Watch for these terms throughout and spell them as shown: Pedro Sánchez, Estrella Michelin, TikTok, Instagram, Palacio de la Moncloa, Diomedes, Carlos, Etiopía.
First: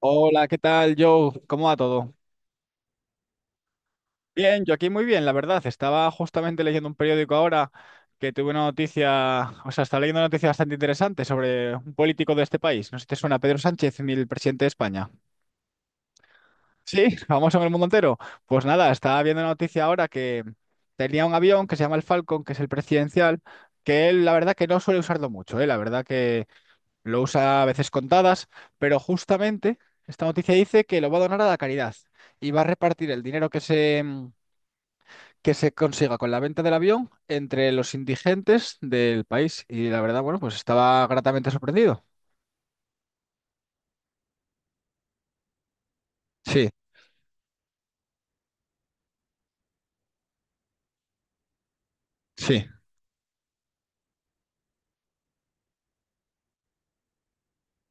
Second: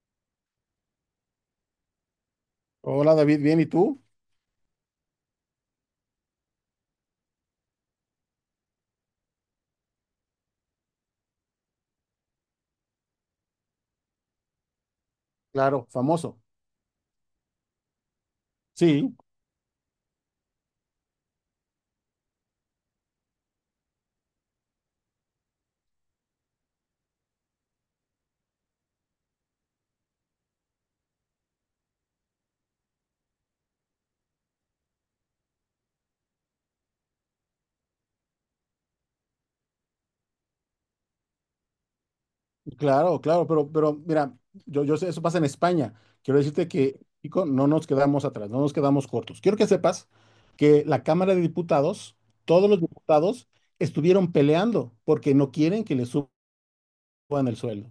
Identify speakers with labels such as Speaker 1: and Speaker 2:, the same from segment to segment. Speaker 1: Hola, ¿qué tal, Joe? ¿Cómo va todo?
Speaker 2: Hola David, bien, ¿y tú?
Speaker 1: Bien, yo aquí muy bien, la verdad. Estaba justamente leyendo un periódico ahora que tuve una noticia, o sea, estaba leyendo una noticia bastante interesante sobre un político de este país. No sé si te suena Pedro Sánchez, el presidente de España.
Speaker 2: Claro. Famoso.
Speaker 1: Sí, famoso en el mundo entero. Pues nada,
Speaker 2: Sí,
Speaker 1: estaba viendo una noticia ahora que tenía un avión que se llama el Falcon, que es el presidencial, que él la verdad que no suele usarlo mucho, ¿eh? La verdad que. Lo usa a veces contadas, pero justamente esta noticia dice que lo va a donar a la caridad y va a repartir el dinero que se consiga con la venta del avión entre los indigentes del país. Y la verdad, bueno, pues estaba gratamente sorprendido.
Speaker 2: claro, claro, pero mira, yo sé, eso pasa en España. Quiero
Speaker 1: Sí,
Speaker 2: decirte que, México no nos quedamos atrás, no nos quedamos cortos. Quiero que sepas que la Cámara de Diputados,
Speaker 1: sí,
Speaker 2: todos los diputados estuvieron peleando porque no quieren que le suban el sueldo.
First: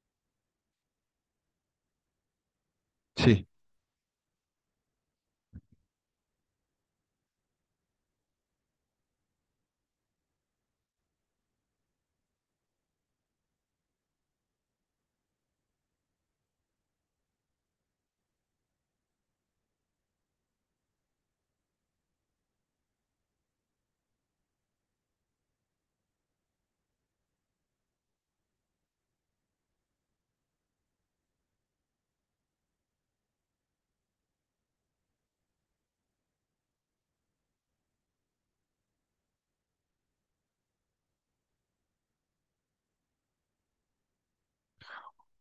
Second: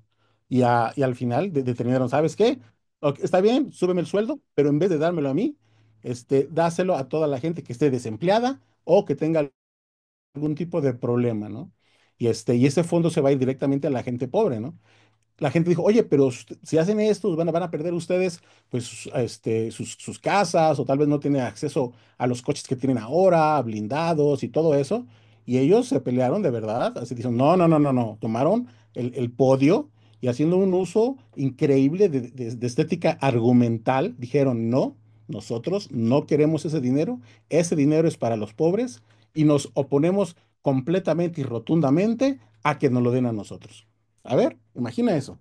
Speaker 2: Y, y al final determinaron, ¿sabes qué? Ok, está
Speaker 1: sí.
Speaker 2: bien, súbeme el sueldo, pero en vez de dármelo a mí, dáselo a toda la gente que esté desempleada o que tenga algún tipo de problema, ¿no? Y y ese fondo se va a ir directamente a la gente pobre, ¿no? La gente dijo, oye, pero si hacen esto, van a perder ustedes pues sus casas o tal vez no tienen acceso a los coches que tienen ahora, blindados y todo eso. Y ellos se pelearon de verdad, así dicen, no, no, no, no, no, tomaron el podio y haciendo un uso increíble de estética argumental, dijeron, no, nosotros no queremos ese dinero es para los pobres y nos oponemos completamente y rotundamente a que nos lo den a nosotros. A ver, imagina eso.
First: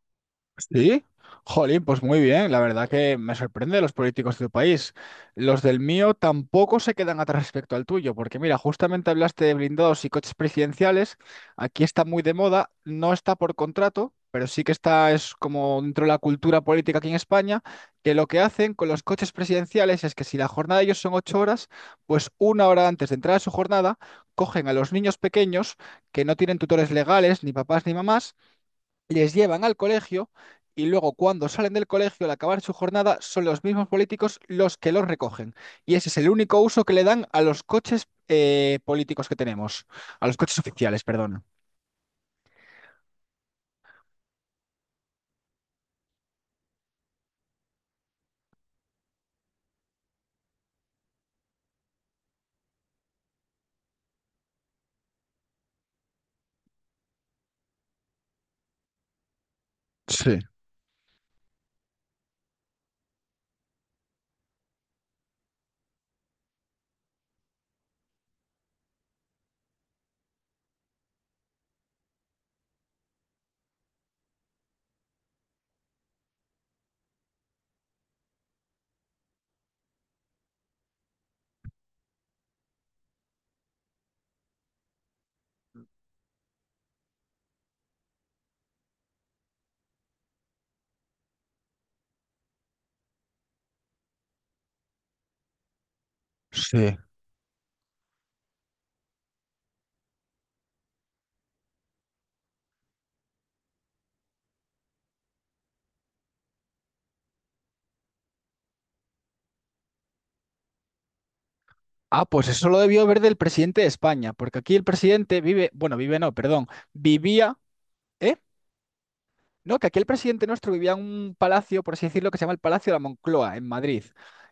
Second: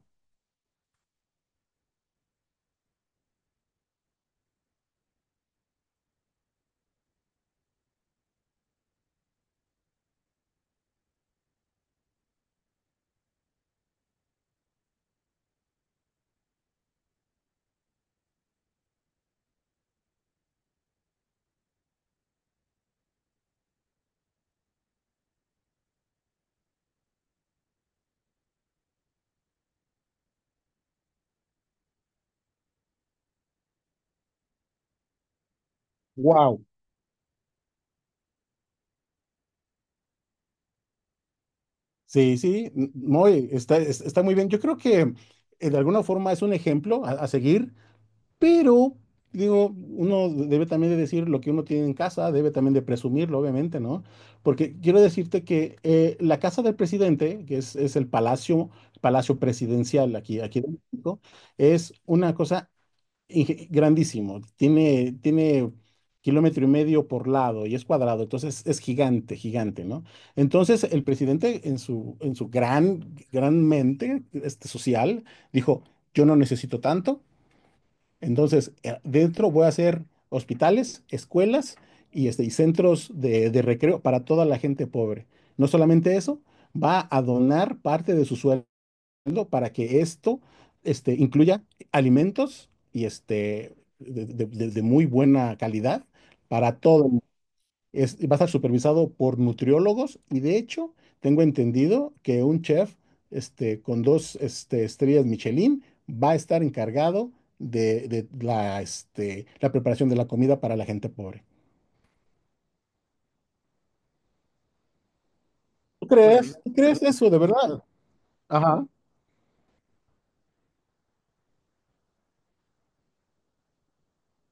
Speaker 1: Sí, jolín, pues muy bien. La verdad que me sorprende los políticos de tu país. Los del mío tampoco se quedan atrás respecto al tuyo, porque mira, justamente hablaste de blindados y coches presidenciales. Aquí está muy de moda, no está por contrato, pero sí que está, es como dentro de la cultura política aquí en España, que lo que hacen con los coches presidenciales es que si la jornada de ellos son ocho horas, pues una hora antes de entrar a su jornada, cogen a los niños pequeños que no tienen tutores legales, ni papás ni mamás les llevan al colegio y luego cuando salen del colegio al acabar su jornada son los mismos políticos los que los recogen. Y ese es el único
Speaker 2: Wow,
Speaker 1: uso que le dan a los coches políticos que tenemos, a los coches oficiales, perdón.
Speaker 2: sí, sí, no, está, está muy bien. Yo creo que de alguna forma es un ejemplo a seguir, pero digo, uno debe también de decir lo que uno tiene en casa, debe también de presumirlo, obviamente, ¿no? Porque quiero decirte que la casa del presidente, que es el palacio, palacio presidencial
Speaker 1: Sí,
Speaker 2: aquí, aquí en México, es una cosa grandísimo. Tiene kilómetro y medio por lado y es cuadrado, entonces es gigante, gigante, ¿no? Entonces el presidente en su gran, gran mente social dijo, yo no necesito tanto, entonces dentro voy a hacer hospitales, escuelas y, y centros de recreo para toda la gente pobre. No solamente eso, va a donar parte de su sueldo para que esto incluya alimentos y de muy buena calidad para
Speaker 1: sí.
Speaker 2: todo el mundo. Va a estar supervisado por nutriólogos y de hecho tengo entendido que un chef con dos estrellas Michelin va a estar encargado de la preparación de la comida para la gente pobre.
Speaker 1: Ah, pues eso lo debió ver del presidente de España, porque aquí el presidente vive, bueno,
Speaker 2: ¿Tú
Speaker 1: vive no,
Speaker 2: crees?
Speaker 1: perdón,
Speaker 2: ¿Tú crees eso de
Speaker 1: vivía,
Speaker 2: verdad?
Speaker 1: ¿eh?
Speaker 2: Ajá.
Speaker 1: No, que aquí el presidente nuestro vivía en un palacio, por así decirlo, que se llama el Palacio de la Moncloa, en Madrid.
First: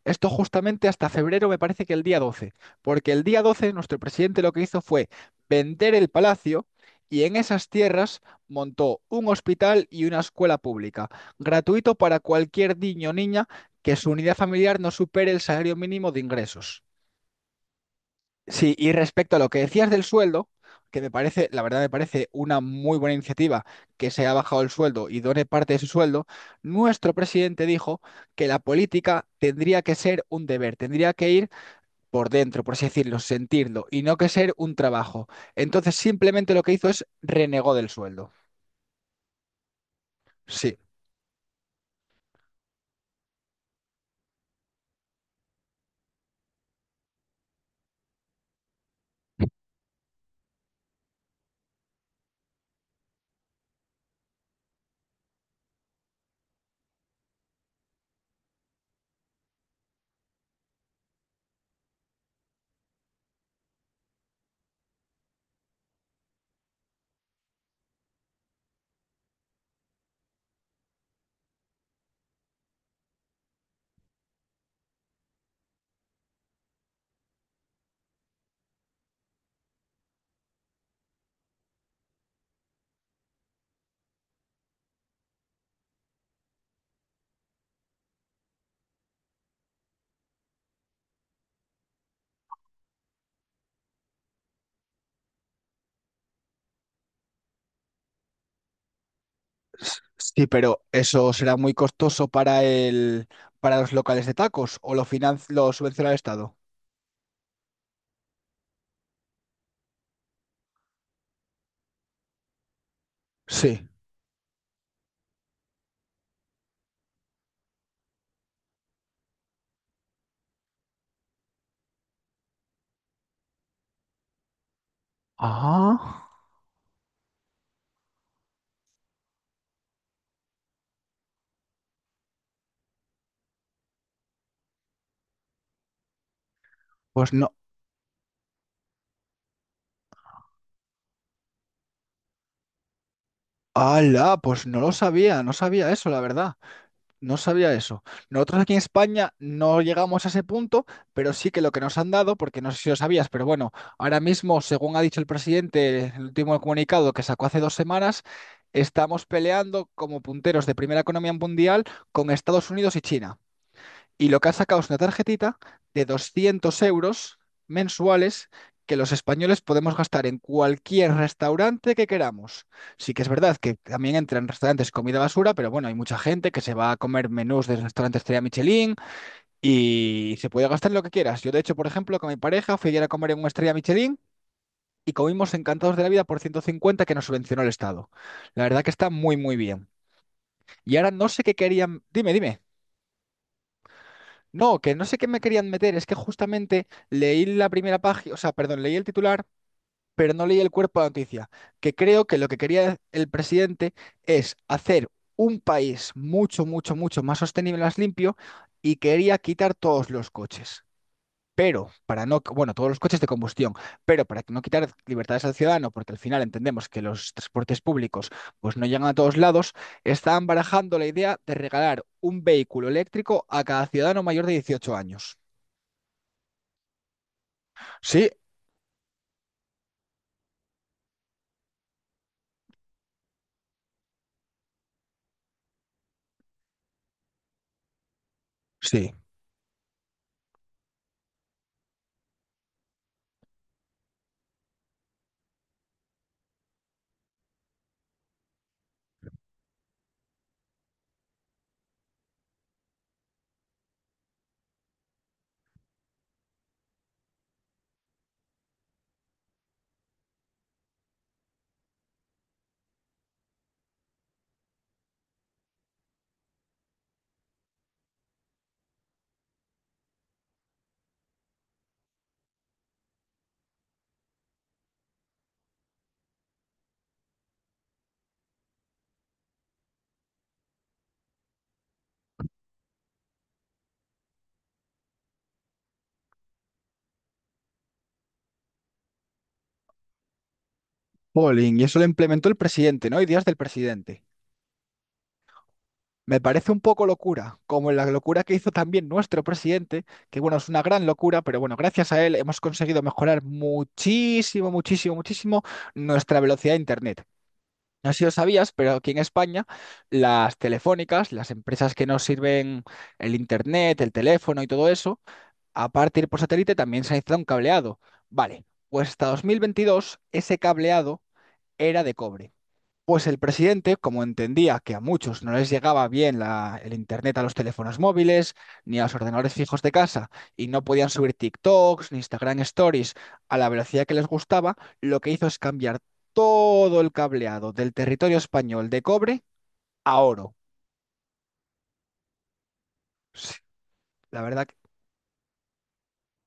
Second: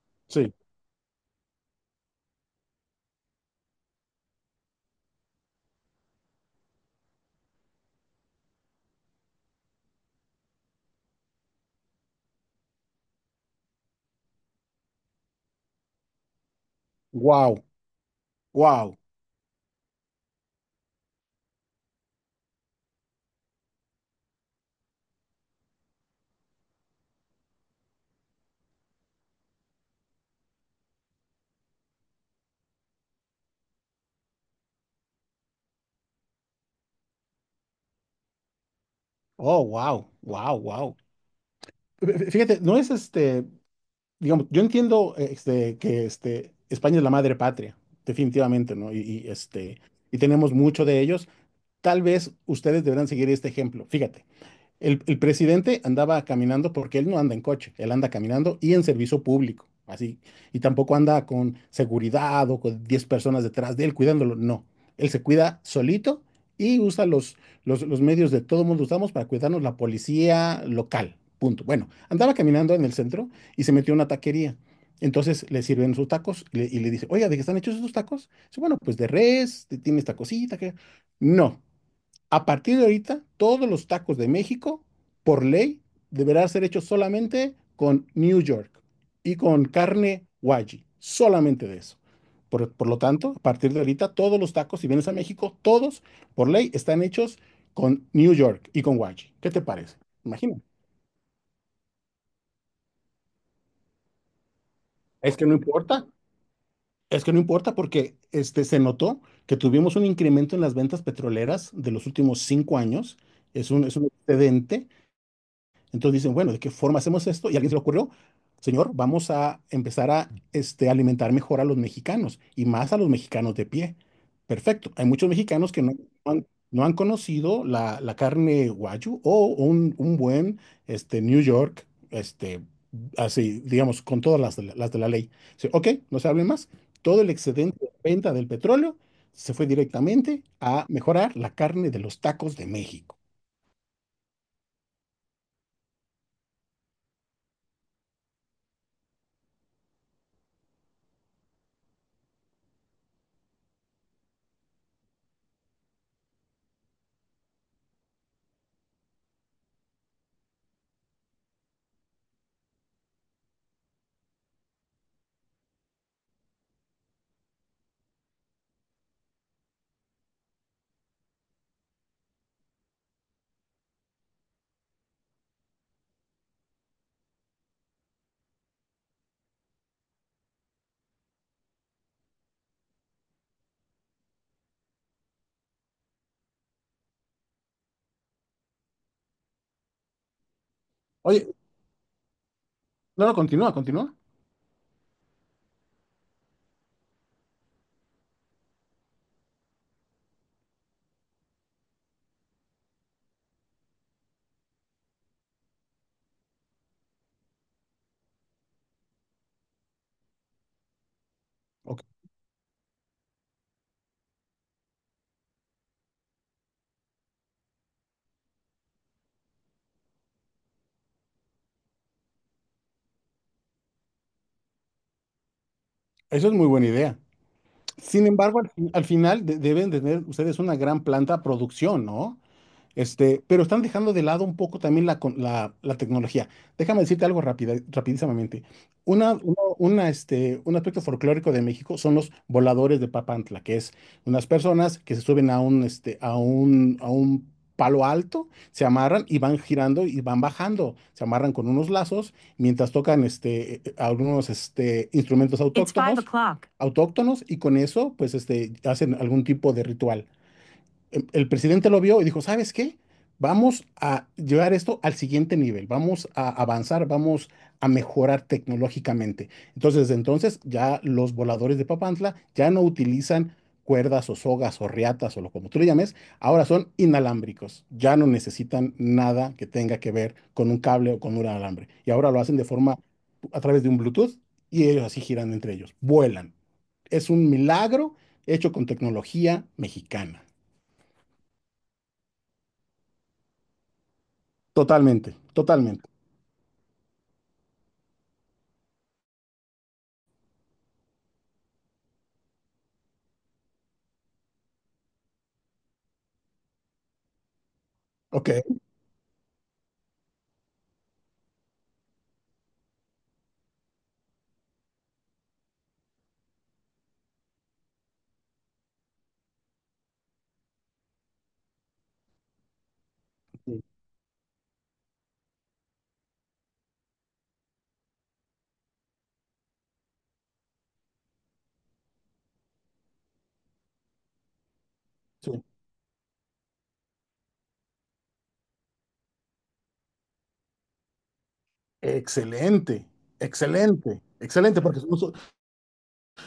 Speaker 1: Esto justamente hasta febrero, me parece que el día 12, porque el día 12 nuestro presidente lo que hizo fue vender el palacio y en esas tierras montó un hospital y una escuela pública, gratuito para cualquier niño o niña que su unidad familiar no supere el salario mínimo de ingresos.
Speaker 2: Wow,
Speaker 1: Sí, y
Speaker 2: wow.
Speaker 1: respecto a lo que decías del sueldo, que me parece, la verdad me parece una muy buena iniciativa que se ha bajado el sueldo y done parte de su sueldo, nuestro presidente dijo que la política tendría que ser un deber, tendría que ir por dentro, por así decirlo, sentirlo, y no que ser un trabajo. Entonces simplemente lo que hizo es renegó del sueldo.
Speaker 2: Oh, wow, wow,
Speaker 1: Sí.
Speaker 2: wow. Fíjate, no es digamos, yo entiendo que España es la madre patria, definitivamente, ¿no? Y tenemos mucho de ellos. Tal vez ustedes deberán seguir este ejemplo. Fíjate. El presidente andaba caminando porque él no anda en coche, él anda caminando y en servicio público, así. Y tampoco anda con seguridad o con 10 personas detrás de él cuidándolo, no. Él se cuida solito y usa los medios de todo mundo usamos para cuidarnos la policía local, punto. Bueno, andaba caminando en el centro y se metió a una taquería. Entonces le sirven sus tacos y le dice, oiga, ¿de qué están hechos esos tacos? Dice, bueno, pues de res, tiene esta cosita que. No, a partir de ahorita, todos los tacos de México, por ley, deberán ser hechos solamente con New York y con carne wagyu, solamente de eso. Por lo tanto, a partir de ahorita, todos los tacos, si vienes a México, todos, por ley, están hechos con New York y con wagyu. ¿Qué te parece?
Speaker 1: Sí,
Speaker 2: Imagina.
Speaker 1: pero eso será muy costoso para el, para los locales de tacos o lo
Speaker 2: Es que no
Speaker 1: lo
Speaker 2: importa.
Speaker 1: subvenciona el Estado.
Speaker 2: Es que no importa porque se notó que tuvimos un incremento en las ventas petroleras de los últimos 5 años. Es un,
Speaker 1: Sí.
Speaker 2: es un excedente. Entonces dicen, bueno, ¿de qué forma hacemos esto? Y a alguien se le ocurrió, señor, vamos a empezar a alimentar mejor a los mexicanos y más a los mexicanos de pie. Perfecto. Hay muchos mexicanos que no
Speaker 1: Ah,
Speaker 2: han, no han conocido la carne guayu o un buen New York, así, digamos, con todas las de la ley. Dice, ok, no se hable más. Todo el
Speaker 1: pues no.
Speaker 2: excedente de venta del petróleo se fue directamente a mejorar la carne de los tacos de México.
Speaker 1: ¡Hala! Pues no lo sabía, no sabía eso, la verdad. No sabía eso. Nosotros aquí en España no llegamos a ese punto, pero sí que lo que nos han dado, porque no sé si lo sabías, pero bueno, ahora mismo, según ha dicho el presidente, el último comunicado que sacó hace dos semanas, estamos peleando como punteros de primera economía mundial con Estados Unidos y China y lo que ha sacado es una tarjetita de 200 euros mensuales que los españoles podemos gastar en cualquier restaurante que queramos. Sí que es verdad que también entran en restaurantes comida basura, pero bueno, hay mucha gente que se va a comer menús de restaurantes Estrella Michelin y se puede gastar lo que quieras. Yo, de hecho, por ejemplo, con mi pareja fui ayer a comer en una Estrella Michelin y comimos encantados de la vida por 150 que nos subvencionó el Estado. La verdad que está muy, muy bien. Y ahora no sé qué
Speaker 2: Oye,
Speaker 1: querían. Dime, dime.
Speaker 2: no, no, continúa, continúa.
Speaker 1: No, que no sé qué me querían meter, es que justamente leí la primera página, o sea, perdón, leí el titular, pero no leí el cuerpo de la noticia, que creo que lo que quería el presidente es hacer un país mucho, mucho, mucho más sostenible, más limpio, y quería quitar todos los coches. Pero para no, bueno, todos los coches de combustión, pero para no quitar libertades al ciudadano, porque al final entendemos que los transportes públicos pues no llegan a todos lados, están barajando la idea de regalar un vehículo eléctrico a cada ciudadano mayor de 18 años.
Speaker 2: Eso es muy buena idea. Sin
Speaker 1: Sí,
Speaker 2: embargo, al final deben tener ustedes una gran planta producción, ¿no? Pero están dejando de lado un poco también la tecnología. Déjame decirte algo rapidísimamente.
Speaker 1: sí.
Speaker 2: Un aspecto folclórico de México son los voladores de Papantla, que es unas personas que se suben a un, este, a un palo alto, se amarran y van girando y van bajando. Se amarran con unos lazos mientras tocan algunos instrumentos It's five autóctonos, o'clock autóctonos y con eso pues hacen algún tipo de ritual. El presidente lo vio y dijo, ¿sabes qué? Vamos a llevar esto al siguiente nivel, vamos a avanzar, vamos a mejorar tecnológicamente. Entonces, desde entonces ya los voladores de Papantla ya no utilizan cuerdas o sogas o riatas o lo como tú le llames, ahora son inalámbricos, ya no necesitan nada que tenga que ver con un cable o con un alambre. Y ahora lo hacen de forma a través de un Bluetooth y ellos así giran entre ellos, vuelan. Es un milagro hecho con tecnología mexicana.
Speaker 1: Polling, y eso lo implementó el presidente, ¿no? Ideas del presidente.
Speaker 2: Totalmente, totalmente.
Speaker 1: Me parece un poco locura, como la locura que hizo también nuestro presidente, que bueno, es una gran locura, pero bueno, gracias a él hemos conseguido mejorar muchísimo, muchísimo, muchísimo nuestra velocidad de Internet. No sé si lo
Speaker 2: Ok.
Speaker 1: sabías, pero aquí en España las telefónicas, las empresas que nos sirven el internet, el teléfono y todo eso, aparte de ir por satélite, también se ha instalado un cableado. Vale, pues hasta 2022 ese cableado era de cobre. Pues el
Speaker 2: Sí.
Speaker 1: presidente, como entendía que a muchos no les llegaba bien el internet a los teléfonos móviles ni a los ordenadores fijos de casa y no podían subir TikToks ni Instagram Stories a la velocidad que les gustaba, lo que hizo es
Speaker 2: Sí.
Speaker 1: cambiar todo el cableado del territorio español de cobre a oro.
Speaker 2: Excelente,
Speaker 1: Sí.
Speaker 2: excelente,
Speaker 1: La verdad.
Speaker 2: excelente, porque no,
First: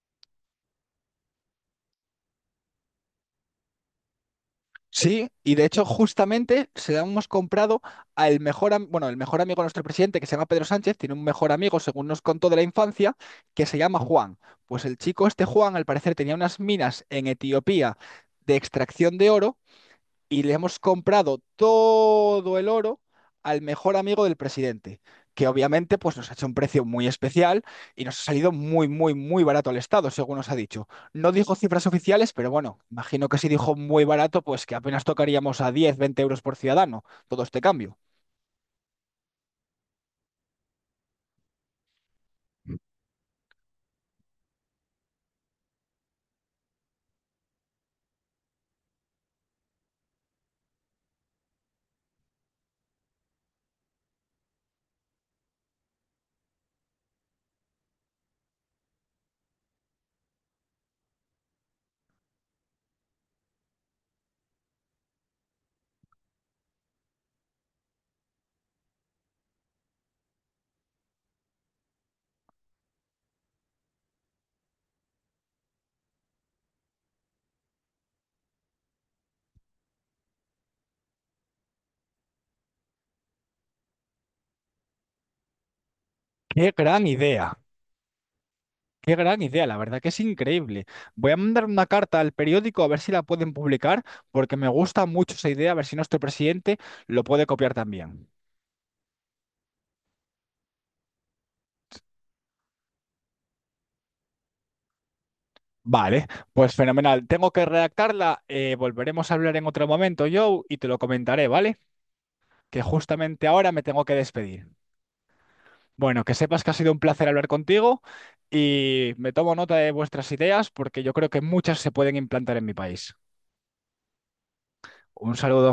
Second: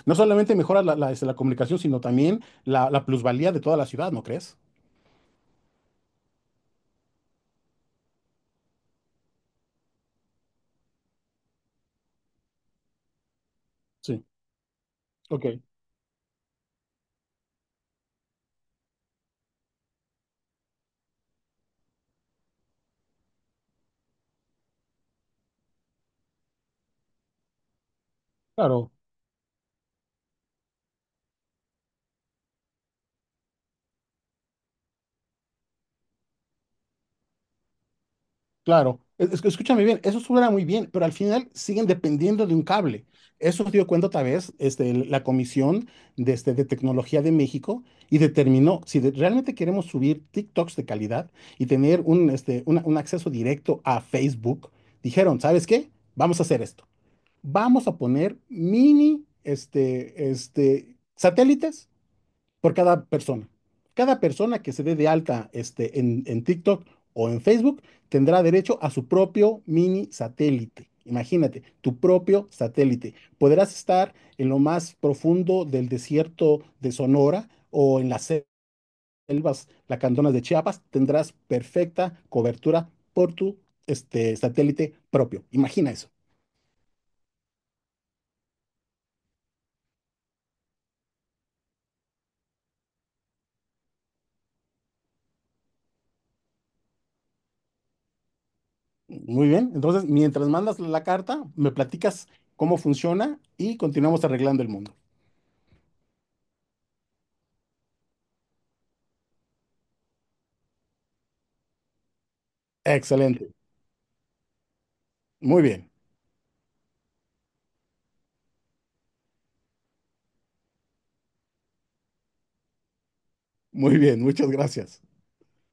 Speaker 2: no solamente mejora la comunicación, sino también la plusvalía de toda la ciudad, ¿no crees?
Speaker 1: Sí, y de hecho justamente se la hemos comprado al mejor, bueno, el mejor amigo de nuestro presidente, que se llama Pedro Sánchez, tiene un mejor amigo, según nos contó de la infancia, que se llama
Speaker 2: Sí,
Speaker 1: Juan. Pues el chico este
Speaker 2: ok,
Speaker 1: Juan, al parecer, tenía unas minas en Etiopía de extracción de oro y le hemos comprado todo el oro al mejor amigo del presidente, que obviamente pues nos ha hecho un precio muy especial y nos ha salido muy,
Speaker 2: claro.
Speaker 1: muy, muy barato al Estado, según nos ha dicho. No dijo cifras oficiales, pero bueno, imagino que si dijo muy barato, pues que apenas tocaríamos a 10, 20 euros por ciudadano, todo este cambio.
Speaker 2: Claro, es que escúchame bien, eso suena muy bien, pero al final siguen dependiendo de un cable. Eso se dio cuenta otra vez la Comisión de Tecnología de México y determinó si realmente queremos subir TikToks de calidad y tener un acceso directo a Facebook, dijeron, ¿sabes qué? Vamos a hacer esto. Vamos a poner mini satélites por cada persona. Cada persona que se dé de alta en TikTok o en Facebook tendrá derecho a su propio mini satélite. Imagínate, tu propio satélite. Podrás estar en lo más profundo del desierto de Sonora o en las selvas lacandonas de Chiapas. Tendrás perfecta cobertura por tu satélite propio. Imagina eso.
Speaker 1: Qué gran idea. Qué gran idea, la verdad que es increíble. Voy a mandar una carta al periódico a ver si la pueden publicar, porque me gusta mucho esa idea, a ver si nuestro presidente lo puede copiar también.
Speaker 2: Muy bien. Entonces, mientras mandas la carta, me platicas cómo funciona y continuamos arreglando el mundo.
Speaker 1: Vale, pues fenomenal. Tengo que redactarla. Volveremos a hablar en otro momento, Joe, y te lo comentaré, ¿vale? Que justamente
Speaker 2: Excelente.
Speaker 1: ahora me tengo que despedir.
Speaker 2: Muy bien,
Speaker 1: Bueno, que sepas que ha sido un placer hablar contigo y me tomo nota de vuestras ideas porque yo creo que muchas se pueden implantar en mi país.
Speaker 2: muy bien. Muchas gracias.
Speaker 1: Un saludo.